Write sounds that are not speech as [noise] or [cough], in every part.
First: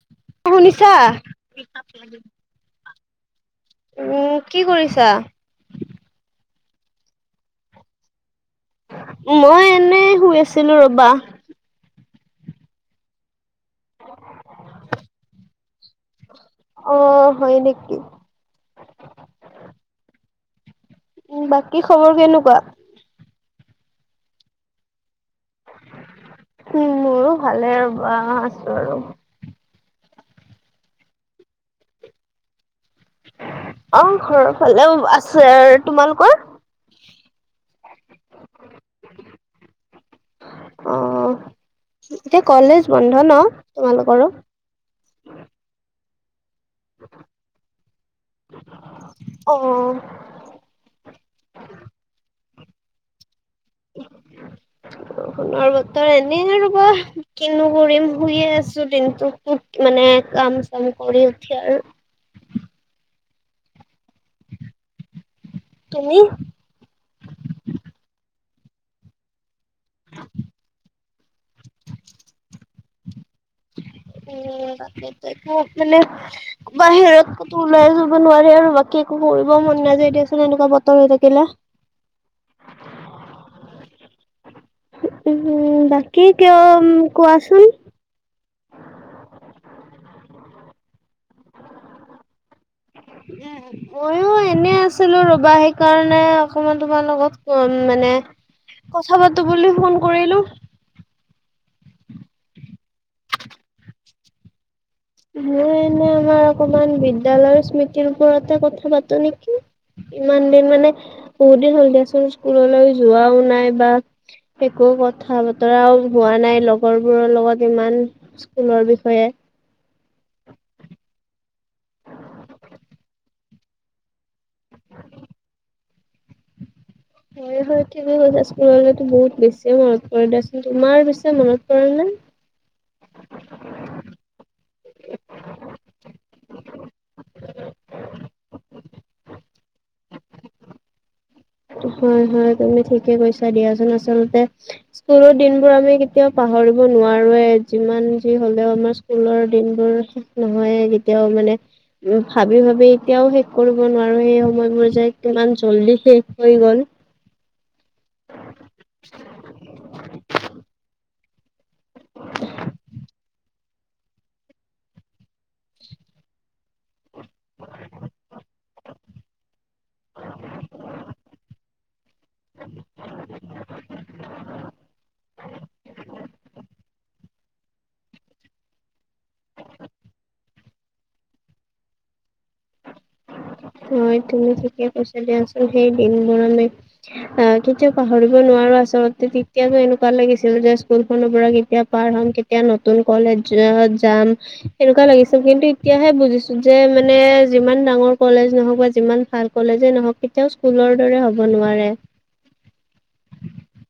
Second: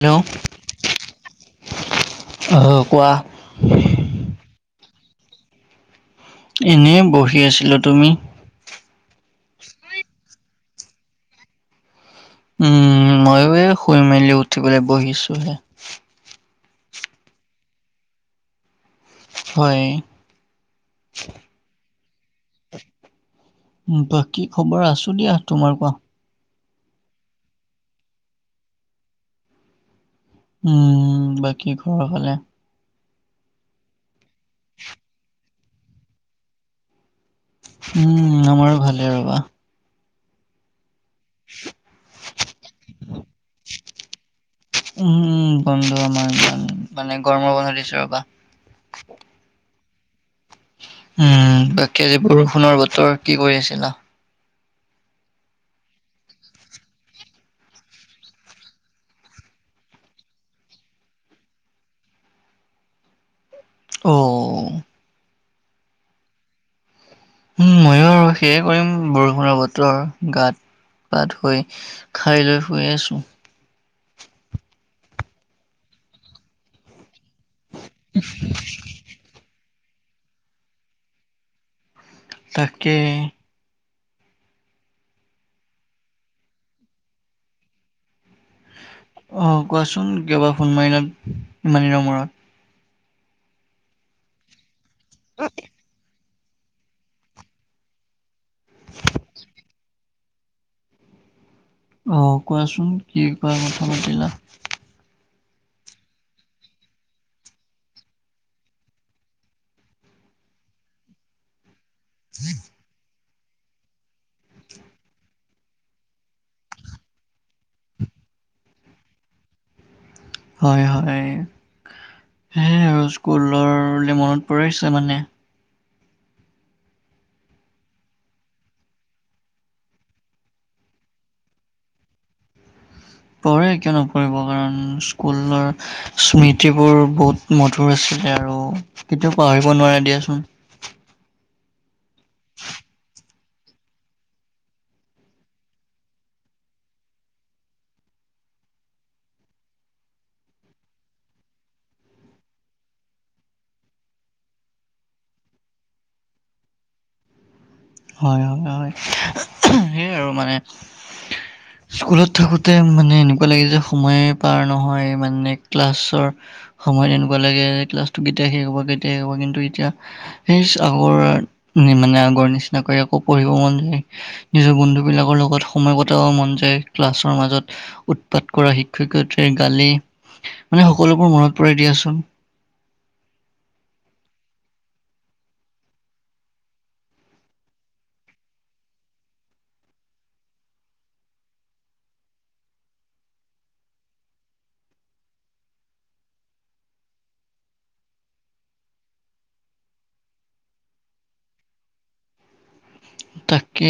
Hello অ শুনিছা? অ' কোৱা উম কি কৰিছা? এনেই বহি আছিলো। তুমি? মই এনেই শুই আছিলো ৰবা। উম মইয়ো এই শুই মেলি উঠি পেলাই বহিছো হে। অ হয় নেকি? হয়। উম বাকী খবৰ কেনেকুৱা? বাকী কি খবৰ আছো দিয়া। তোমাৰ কোৱা? উম মোৰো ভালে আৰু বা আছো আৰু। উম বাকী ঘৰৰ ফালে? অ ঘৰৰ ফালেও আছে আৰু। তোমালোকৰ? উম আমাৰো ভালে ৰ'বা। অ এতিয়া কলেজ বন্ধ ন তোমালোকৰো? উম উম বন্ধ আমাৰ, মানে গৰমৰ বন্ধ দিছে ৰবা। অ। উম বাকী আজি বৰষুণৰ বতৰ কি কৰি আছিলা? [inaudible] বৰষুণৰ বতৰ এনেই ৰবা, কিনো কৰিম শুইয়ে আছো দিনটো। মানে কাম চাম কৰি উঠি আৰু। অহ। তুমি? উম মইয়ো আৰু সেয়ে কৰিম বৰষুণৰ বতৰ। ভাত পাত হৈ খাই লৈ শুই আছো। উম তাকেটো মানে বাহিৰত কতো ওলাই যাব নোৱাৰে আৰু বাকী একো কৰিব মন নাযায় দিয়াচোন এনেকুৱা বতৰ হৈ থাকিলে। তাকেই। উম বাকী এতিয়া উম কোৱাচোন অ কোৱাচোন কিয় বা ফোন মাৰিলা ইমান দিনৰ মূৰত? মইও এনে আছিলো ৰবা সেইকাৰণে অকমান তোমাৰ লগত উম মানে কথা পাতো বুলি ফোন কৰিলো। অহ কোৱাচোন কি কোৱা কথা পাতিলা মই এনে আমাৰ অকমান বিদ্যয়ালয়ৰ স্মৃতিৰ ওপৰতে কথা পাতো নেকি। ইমান দিন মানে বহুত দিন হ'ল দিয়াচোন স্কুললৈ যোৱাও নাই বা একো কথা বতৰাও হোৱা নাই লগৰবোৰৰ লগত ইমান- স্কুলৰ বিষয়ে। হয় হয়, সেয়াই আৰু স্কুলৰলৈ মনত পৰিছে মানে। হয় হয়, ঠিকেই কৈছা, স্কুললৈ বহুত বেছিয়ে মনত পৰে দিয়াচোন। তোমাৰ পিছে মনত পৰে নে? পৰে, কিয় নপৰিব কাৰণ স্কুলৰ স্মৃতিবোৰ বহুত মধুৰ আছিলে আৰু কেতিয়াও পাহৰিব নোৱাৰে দিয়াচোন। হয় হয়, তুমি ঠিকে কৈছা দিয়াচোন। আচলতে স্কুলৰ দিনবোৰ আমি কেতিয়াও পাহৰিব নোৱাৰোোৱে যিমান যি হ'লেও আমাৰ স্কুলৰ দিনবোৰ শেষ নহয় কেতিয়াও মানে। উমঁ' ভাবি ভাবি এতিয়াও শেষ কৰিব নোৱাৰো সেই সময়বোৰ যে কিমান জল্দি শেষ হৈ গ'ল। হয় হয় হয়, সেইয়াই আৰু মানে- [unintelligible] স্কুলত থাকোঁতে মানে এনেকুৱা লাগে যে সময় পাৰ নহয় মানে ক্লাছৰ সময়ত তেনেকুৱা লাগে ক্লাছটো কেতিয়া শেষ হ'ব কেতিয়া শেষ হ'ব কিন্তু এতিয়া সেই আগৰ মানে আগৰ নিচিনাকৈ আকৌ পঢ়িব মন যায়। নিজৰ বন্ধু বিলাকৰ লগত সময় কটাব মন যায় ক্লাছৰ মাজত। উৎপাত কৰা, শিক্ষক-শিক্ষয়ত্ৰী গালি মানে সকলোবোৰ মনত পৰে দিয়াচোন। হয়, তুমি ঠিকে কৈছা দিয়াচোন। সেই দিনবোৰ আমি আহ' কেতিয়াও পাহৰিব নোৱাৰো। আচলতে তেতিয়াতো এনেকুৱা লাগিছিল যে স্কুল খনৰপৰা কেতিয়া পাৰ হ'ম, কে তিয়া নতুন কলেজ য' যাম। সনেকুৱা লাগিছিল। কিন্তু এতিয়াহে বুজিছোঁ যে মানে যিমান ডাঙৰ কলেজ নহওক বা যিমান ভাল কলেজে নহওক, কেতিয়াও স্কুলৰ দৰে হ'ব নোৱাৰে। তাকে,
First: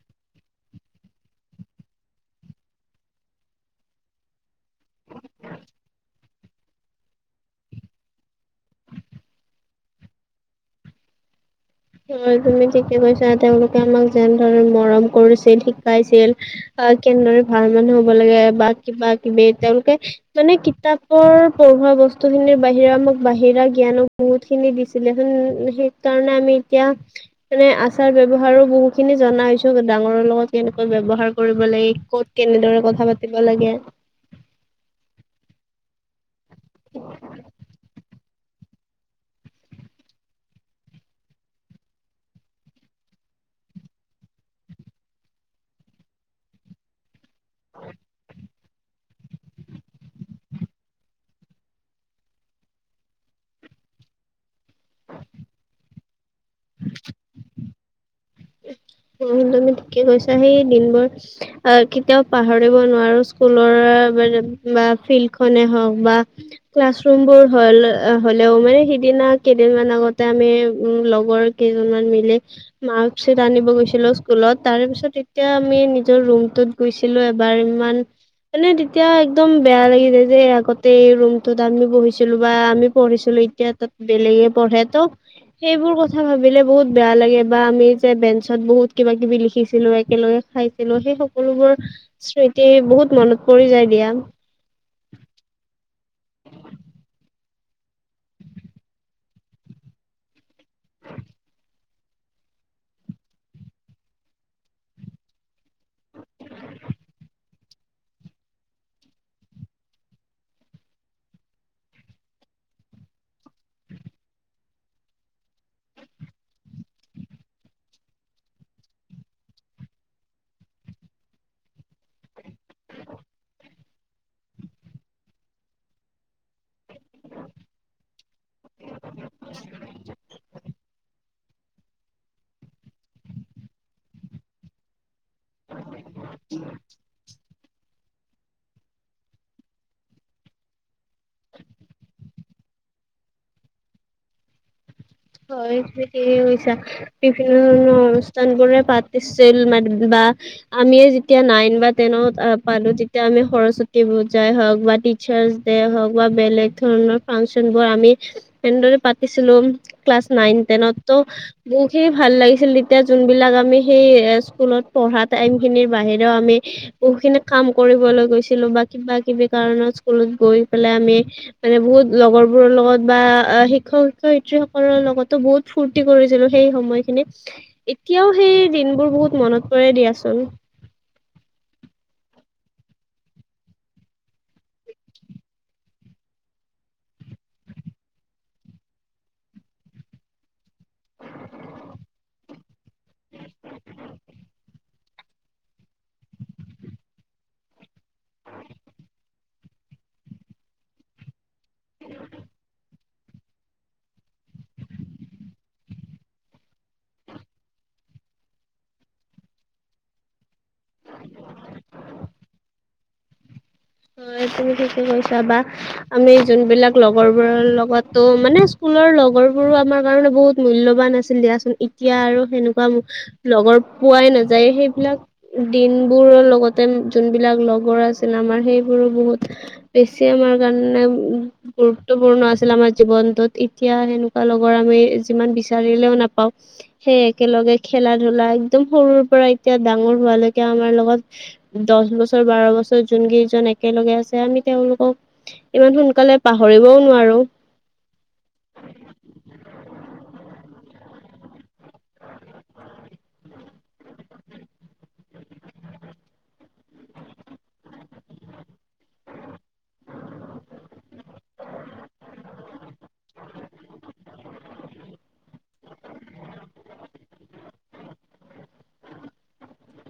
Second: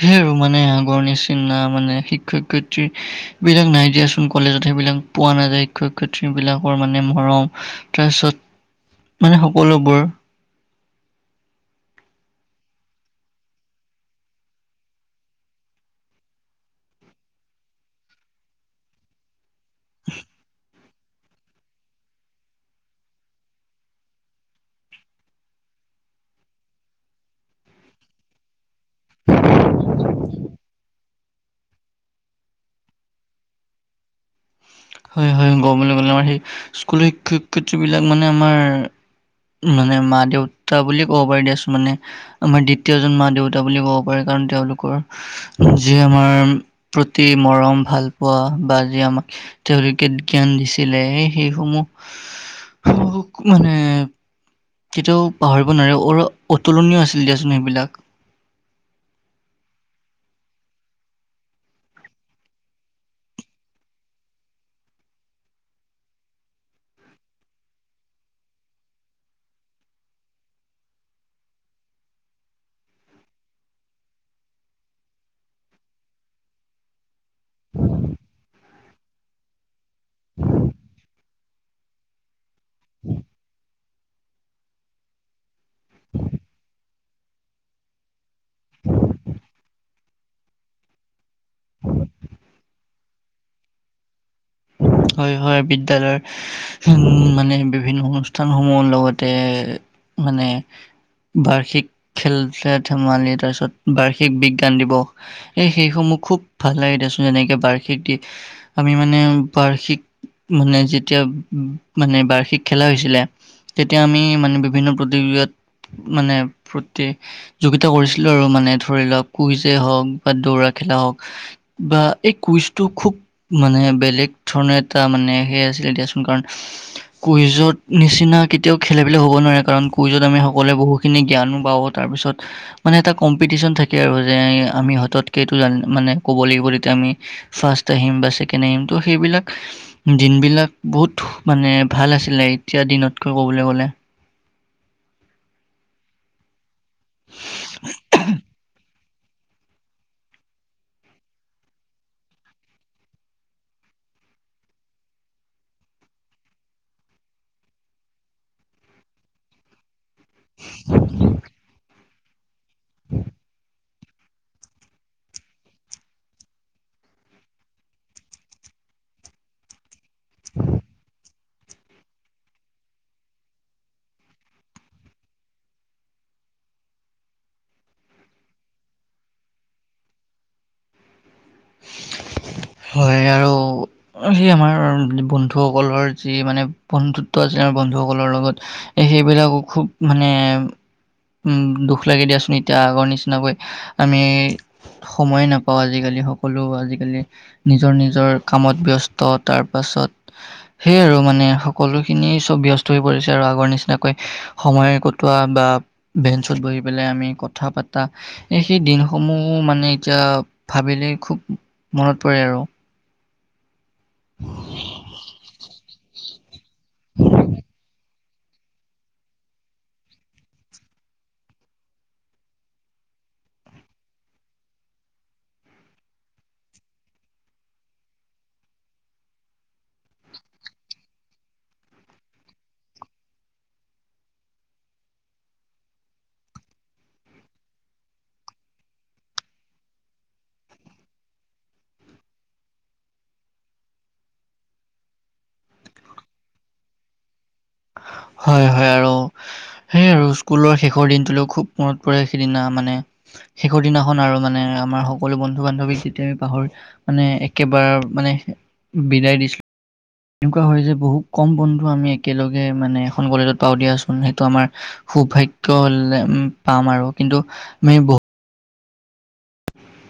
সেই আৰু মানে আগৰ নিচিনা মানে শিক্ষক-শিক্ষয়ত্ৰীৰ বিলাক নাই দিয়াচোন। কলেজত সেইবিলাক পোৱা নাযায় শিক্ষক-শিক্ষয়িত্ৰী বিলাকৰ মানে মৰম। তাৰপিছত, মানে সকলোবোৰ। হয়, তুমি ঠিকে কৈছা। তেওঁলোকে আমাক যেনেধৰণে মৰম কৰিছিল, শিকাইছিল। বা কেনেদৰে ভাল মানুহ হ'ব লাগে বা কিবাকিবি। তেওঁলোকে মানে কিতাপ- পৰ পঢ়োৱা বস্তুখিনিৰ বাহিৰা মোক বাহিৰা জ্ঞানো বহুত খিনি দিছিলে। সেই ম' সেই কাৰণে আমি এতিয়া মানে আচাৰ-ব্যৱহাৰো বহু খিনি জনা হৈছোঁ ডাঙৰৰ লগত কেনেকুৱা ব্যৱহাৰ কৰিব লাগে, ক'ত কেনেদৰে কথা পাতিব লাগে। হয় হয়। ক'বলৈ গ'লে মানে সেই স্কুলৰ শিক্ষক-শিক্ষয়িত্ৰী বিলাক মানে আমাৰ মানে মা-দেউতা বুলি ক'ব পাৰি দিয়াচোন মানে আমাৰ দ্বিতীয়জন মা-দেউতা বুলি ক'ব পাৰে। কাৰণ তেওঁলোকৰ যি আমাৰ প্ৰতি মৰম ভাল পোৱা বা যি আমাক তেওঁলোকে জ্ঞান দিছিলে সেই সেইসমূহ মানে কেতিয়াও পাহৰিব নোৱাৰে, অ-অতুলনীয় আছিল দিয়াচোন সেইবিলাক। উমঁ' তুমি ঠিকে কৈছা। সেই দিনবোৰ আহ' কেতিয়াও পাহৰিব নোৱাৰো স্কুলৰ বা ফিল্ড খনে হওক বা ক্লাছৰুম বোৰ হ'ল আ' হ'লেও মানে সিদিনা কেইদিনমান আগতে আমি উমঁ' লগৰ কেইজনমান মিলি মাৰ্কশ্বিট আনিব গৈ ছিলোঁ স্কুলত। তাৰে পিছত এতিয়া আমি নিজৰ ৰুমটোত গৈছিলোঁ এবাৰ, ইমান মানে তেতিয়া একদম বেয়া লাগি যায় যে আগতে এই ৰুমটোত আমি বহিছিলোঁ বা আমি পঢ়িছিলোঁ। এ এতিয়া তাত বেলেগে পঢ়ে ত' সেইবোৰ কথা ভাবিলে বহুত বেয়া লাগে বা আমি যে বেঞ্চ ত বহু কিবা কিবি লি খিছিলো, একেলগে খাইছিলো সেই সকলোবোৰ স্মৃতি বহুত মনত পৰি যায় দিয়া। হয় হয় বিদ্যালয়ৰ হম মানে বিভিন্ন অনুষ্ঠান সমূহৰ লগতে মানে বাৰ্ষিক খেল তে ধেমালি তাৰপিছত বাৰ্ষিক বিজ্ঞান দিৱস। এই সেইসমূহ খুব ভাল লাগে দেচোন এনেকে বাৰ্ষিক দে আমি মানে বাৰ্ষিক মানে যেতিয়া মানে বাৰ্ষিক খেলা হৈছিলে তেতিয়া আমি মানে বিভিন্ন প্ৰতিযোগিতাত মানে প্ৰতি যোগিতা কৰিছিলো আৰু মানে ধৰি লওক কুইজে হওক বা দৌৰা খেলা হওক। বা এই কুইজ টো খুব মানে বেলেগ ধৰণে এটা মানে সে আছিল দিয়াচোন, কাৰণ কুইজত নিচিনা কেতিয়াও খেলে-বেলে হ'ব নোৱাৰে কাৰণ কুইজত আমি সকলোৱে বহুখিনি জ্ঞানো পাও তাৰপিছত, মানে এটা কম্পিটিচন থাকে আৰু যে আমি হাতত কেতো জান, মানে ক'ব লাগিব তেতিয়া আমি ফাৰ্ষ্ট আহিম বা ছেকেণ্ড আহিম ত' সেইবিলাক দিনবিলাক বহুত মানে ভাল আছিলে, এতিয়া দিনতকৈ ক'বলৈ গ'লে। হয়, ঠিকেই কৈছা বিভিন্ন ধৰণৰ অনুষ্ঠানবোৰে পা তিছিল মানে বা আমিয়ে যেতিয়া নাইন বা টেনত আ পালো তেতিয়া আমি সৰস্বতী পূজাই হওক বা টি চাৰ্ছ ডে'ই হওক বা বেলেগ ধৰণৰ ফাংচন বোৰ আমি তেনেদৰে পাতিছিলো। ক্লাছ নাইন-টেনততো উ তেই ভাল লাগিছিল তেতিয়া যোনবিলাক আমি সেই এ স্কুলত পঢ়া টাইমখিনিৰ বাহিৰেও আমি বহুখিনি কাম কৰিবলৈ গৈছিলো বাত কিবা কিবি কাৰণত স্কুলত গৈ পেলাই আমি মানে বহুত লগৰ বোৰৰ লগত বা আ শিক্ষক-শিক্ষয়িত্ৰী স কলৰ লগতো বহুত ফূৰ্তি কৰিছিলো সেই সময়খিনিত। এতিয়াও সেই দিনবোৰ বহুত মনত পৰে দিয়াচোন। [unintelligible] হয় আৰু অ' সেই আমাৰ বন্ধুসকলৰ যি মানে বন্ধুত্ব আছিল আমাৰ বন্ধুসকলৰ লগত এ সেইবিলাকো খুব মানে উম দুখ লাগে দিয়াচোন এতিয়া আগৰ নিচিনাকৈ আমি সময়ে নাপাও আজিকালি স কলো আজিকালি নিজৰ নিজৰ কামত ব্যস্ত তাৰপাছত সেইয়ে আৰু মানে সকলোখিনিয়ে চব ব্যস্ত হৈ পৰিছে আৰু আগৰ নিচিনাকৈ সময় কটোৱা বা বেঞ্চত বহি পেলাই আমি কথা পাতা এ সেইদিনসমূহ মানে এতিয়া ভাবিলেই খুব মনত পৰে আও হয় তুমি ঠিকে কৈছা বা আমি যোনবিলাক লগৰবোৰৰ লগত ত মানে স্কুলৰ লগৰবোৰো আমাৰ কাৰণে বহুত মূল্যৱান আছিল দিয়াচোন এতিয়া আৰু সেনেকোৱাবো লগৰ পোৱাই নাযায় সেইবিলাক দিনবোৰৰ লগতে যোনবিলাক লগৰ আছিল আমাৰ সেইবোৰো বহুত বেছি আমাৰ কাৰণে উ গুৰুত্বপূৰ্ণ আছিল আমাৰ জীৱনটোত এতিয়া সেনেকোৱা লগৰ আমি যিমান বিচাৰিলেও নাপাও সেই একেলগে খেলা ধূলা একদম সৰুৰ পৰা এতিয়া ডাঙৰ হোৱালৈকে আমাৰ লগত দহ বছৰ বাৰ বছৰ যোন কেইজন এ একেলগে আছে আমি তেওঁলোকক ইমান সোনকালে পাহৰিবও নোৱাৰো হয় হয় আৰু সেয়ে আৰু স্কুলৰ শেষৰ দিনটোলৈ খুব মনত পৰে সিদিনা মানে শেষৰ দিনাখন আৰু মানে আমাৰ সকলো বন্ধু বান্ধৱী সিতেৰ পাহৰ মানে একেবাৰ মানে বিদায় দিছিলো এনেকুৱা হয় যে বহুত কম বন্ধু আমি একেলগে মানে এখন কলেজত পাওঁ দিয়াচোন সেইটো আমাৰ সৌভাগ্য লেম পাম আৰু কিন্তু আমি ব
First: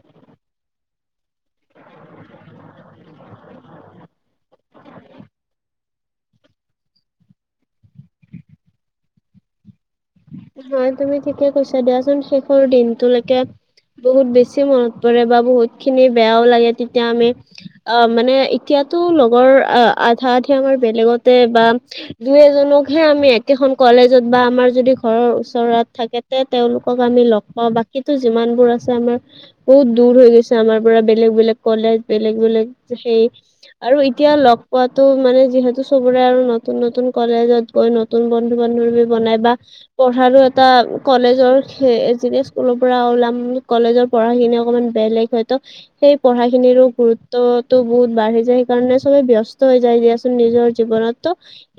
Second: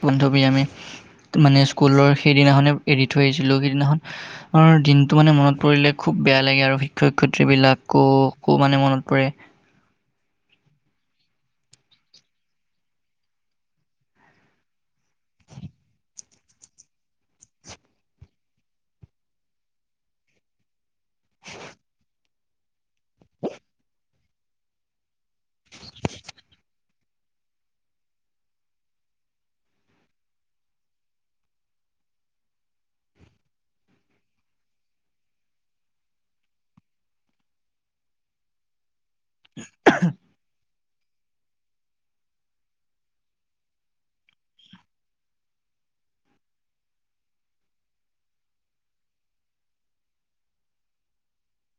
বনধৱী আমি ত মানে স্কুলৰ সেইদিনাখনে এৰি থৈ আহিছিলো সেইদিনাখন অৰ দিনটো মানে মনত পৰিলে খুব বেয়া লাগে আৰু শিক্ষয় ক্ষয়িত্ৰী বিলাককো মানে মনত পৰে হয় তুমি ঠিকে কৈছা দিয়াচোন শেষৰ দিনটোলৈকে বহুত বেছি মনত পৰে বা বহুত খিনি বেয়াও লাগে তেতিয়া আমি আ মানে এতিয়াতো লগৰ আ আধা আধি আমাৰ বেলেগতে বা দুই এজনকহে আমি একেখন কলেজত বা আমাৰ যদি ঘৰৰ ওচৰত থাকেতে তেওঁলোকক আমি লগ পাওঁ বাকীতো যিমানবোৰ আছে আমাৰ বহুত দূৰ হৈ গৈছে আমাৰ পৰা বেলেগ বেলেগ কলেজ বেলেগ বেলেগ সেই আৰু এতিয়া লগ পোৱাতো মানে যিহেতু সবৰে আৰু নতুন নতুন কলেজত গৈ নতুন বন্ধু বান্ধৱী বনাই বা পঢ়াৰো এ টা কলেজৰ সেই এ স্কুলৰ পৰা ওলাম কলেজৰ পঢ়াখিনি অকমান বেলেগ হয়তো সেই পঢ়া খিনিৰো গুৰুত্বতটো বহুত বাঢ়ি যায় সেইকাৰণে চবে ব্যস্ত হৈ যায় দিয়া চুন নিজৰ জীৱনতো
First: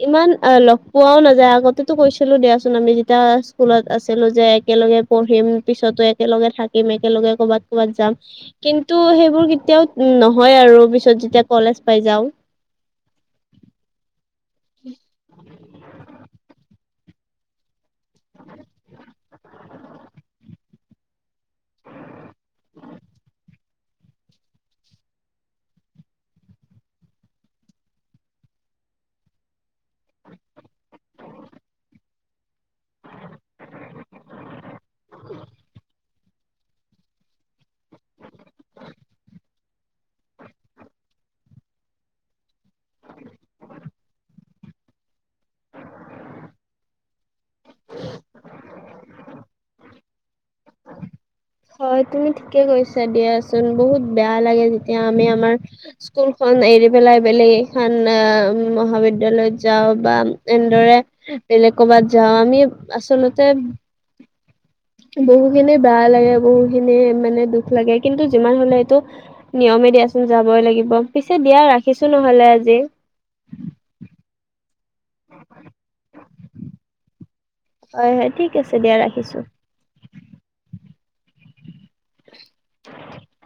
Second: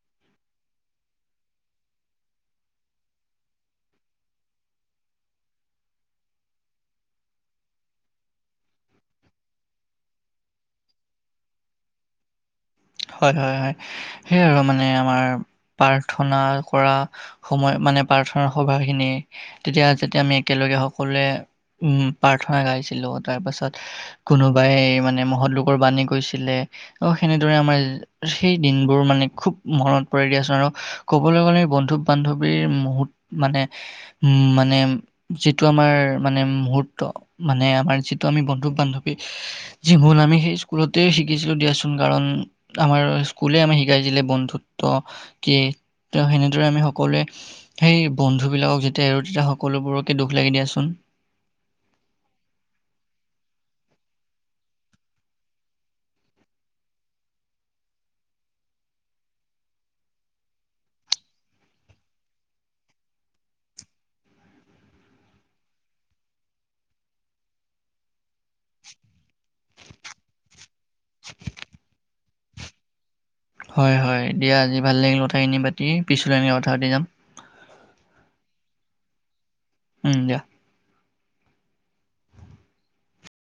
ইমান আ লগ পোৱাও নাযায় আগতে কৈছিলো দিয়াচোন আমি যি তিয়া স্কুলত আছিলো যে একেলগে পঢ়িম পিছতো একেলগে থাকিম একেলগে কবাত কবাত যাম কিন্তু সেইবোৰ কেতিয়াও ত নহয় আৰু পিছত যেতিয়া কলেজ পাই যাওঁ হয় হয় হয় সেয়ে আৰু মানে আমাৰ প্ৰাৰ্থনা কৰা সময় মানে প্ৰাৰ্থনা সভাখিনি তেতিয়া যেতিয়া আমি একেলগে সকলোৱে উম প্ৰাৰ্থনা গাইছিলো তাৰ পাছত কোনোবাই মানে মহৎ লোকৰ বাণী কৈছিলে অ সেনে দৰে আমাৰ সেই দিনবোৰ মানে খুব মনত পৰে দিয়া ছোন আৰু ক'বলৈ গ'লে বন্ধু বান্ধৱীৰ মূহুত মানে উ মানে যিটো আমাৰ মানে মুহূৰ্ত মানে আমাৰ যিটো আমি বন্ধু বান্ধৱী যি মূল আমি সেই স্কুলতেই শিকিছিলো দিয়াচোন কাৰণ আমাৰ স্কুলীয়ে আমি শিকাইছিলে বন্ধুত্ব কি ত সেনেদৰে আমি সকলোৱে সেই বন্ধুবিলাকক যেতিয়া এৰো তেতিয়া সকলোবোৰকে দুখ লাগে দিয়াচোন হয় তুমি ঠিকে কৈছা দিয়াচোন বহুত বেয়া লাগে যেতিয়া আমি আমাৰ স্কুলখন এৰি পেলাই বেলেগ এখন আহ মহাবিদ্যালয়ত যাওঁ বা এনেদৰে বেলেগ ক'বাত যাওঁ আমি আচলতে বহু খিনি বেয়া লাগে বহু খিনি মানে দুখ লাগে কিন্তু যিমান হলে এইটো নিয়মে দিয়াচোন যাবই লাগিব পিছে দিয়া ৰাখিছো নহলে আজি? হয় হয় দিয়া আজি ভাল লাগিল কথাখিনি পাতি পিছলৈ আমি কথা পাতি যাম। হয় হয় ঠিক আছে দিয়া ৰাখিছো। উম দিয়া। অ। [inaudible]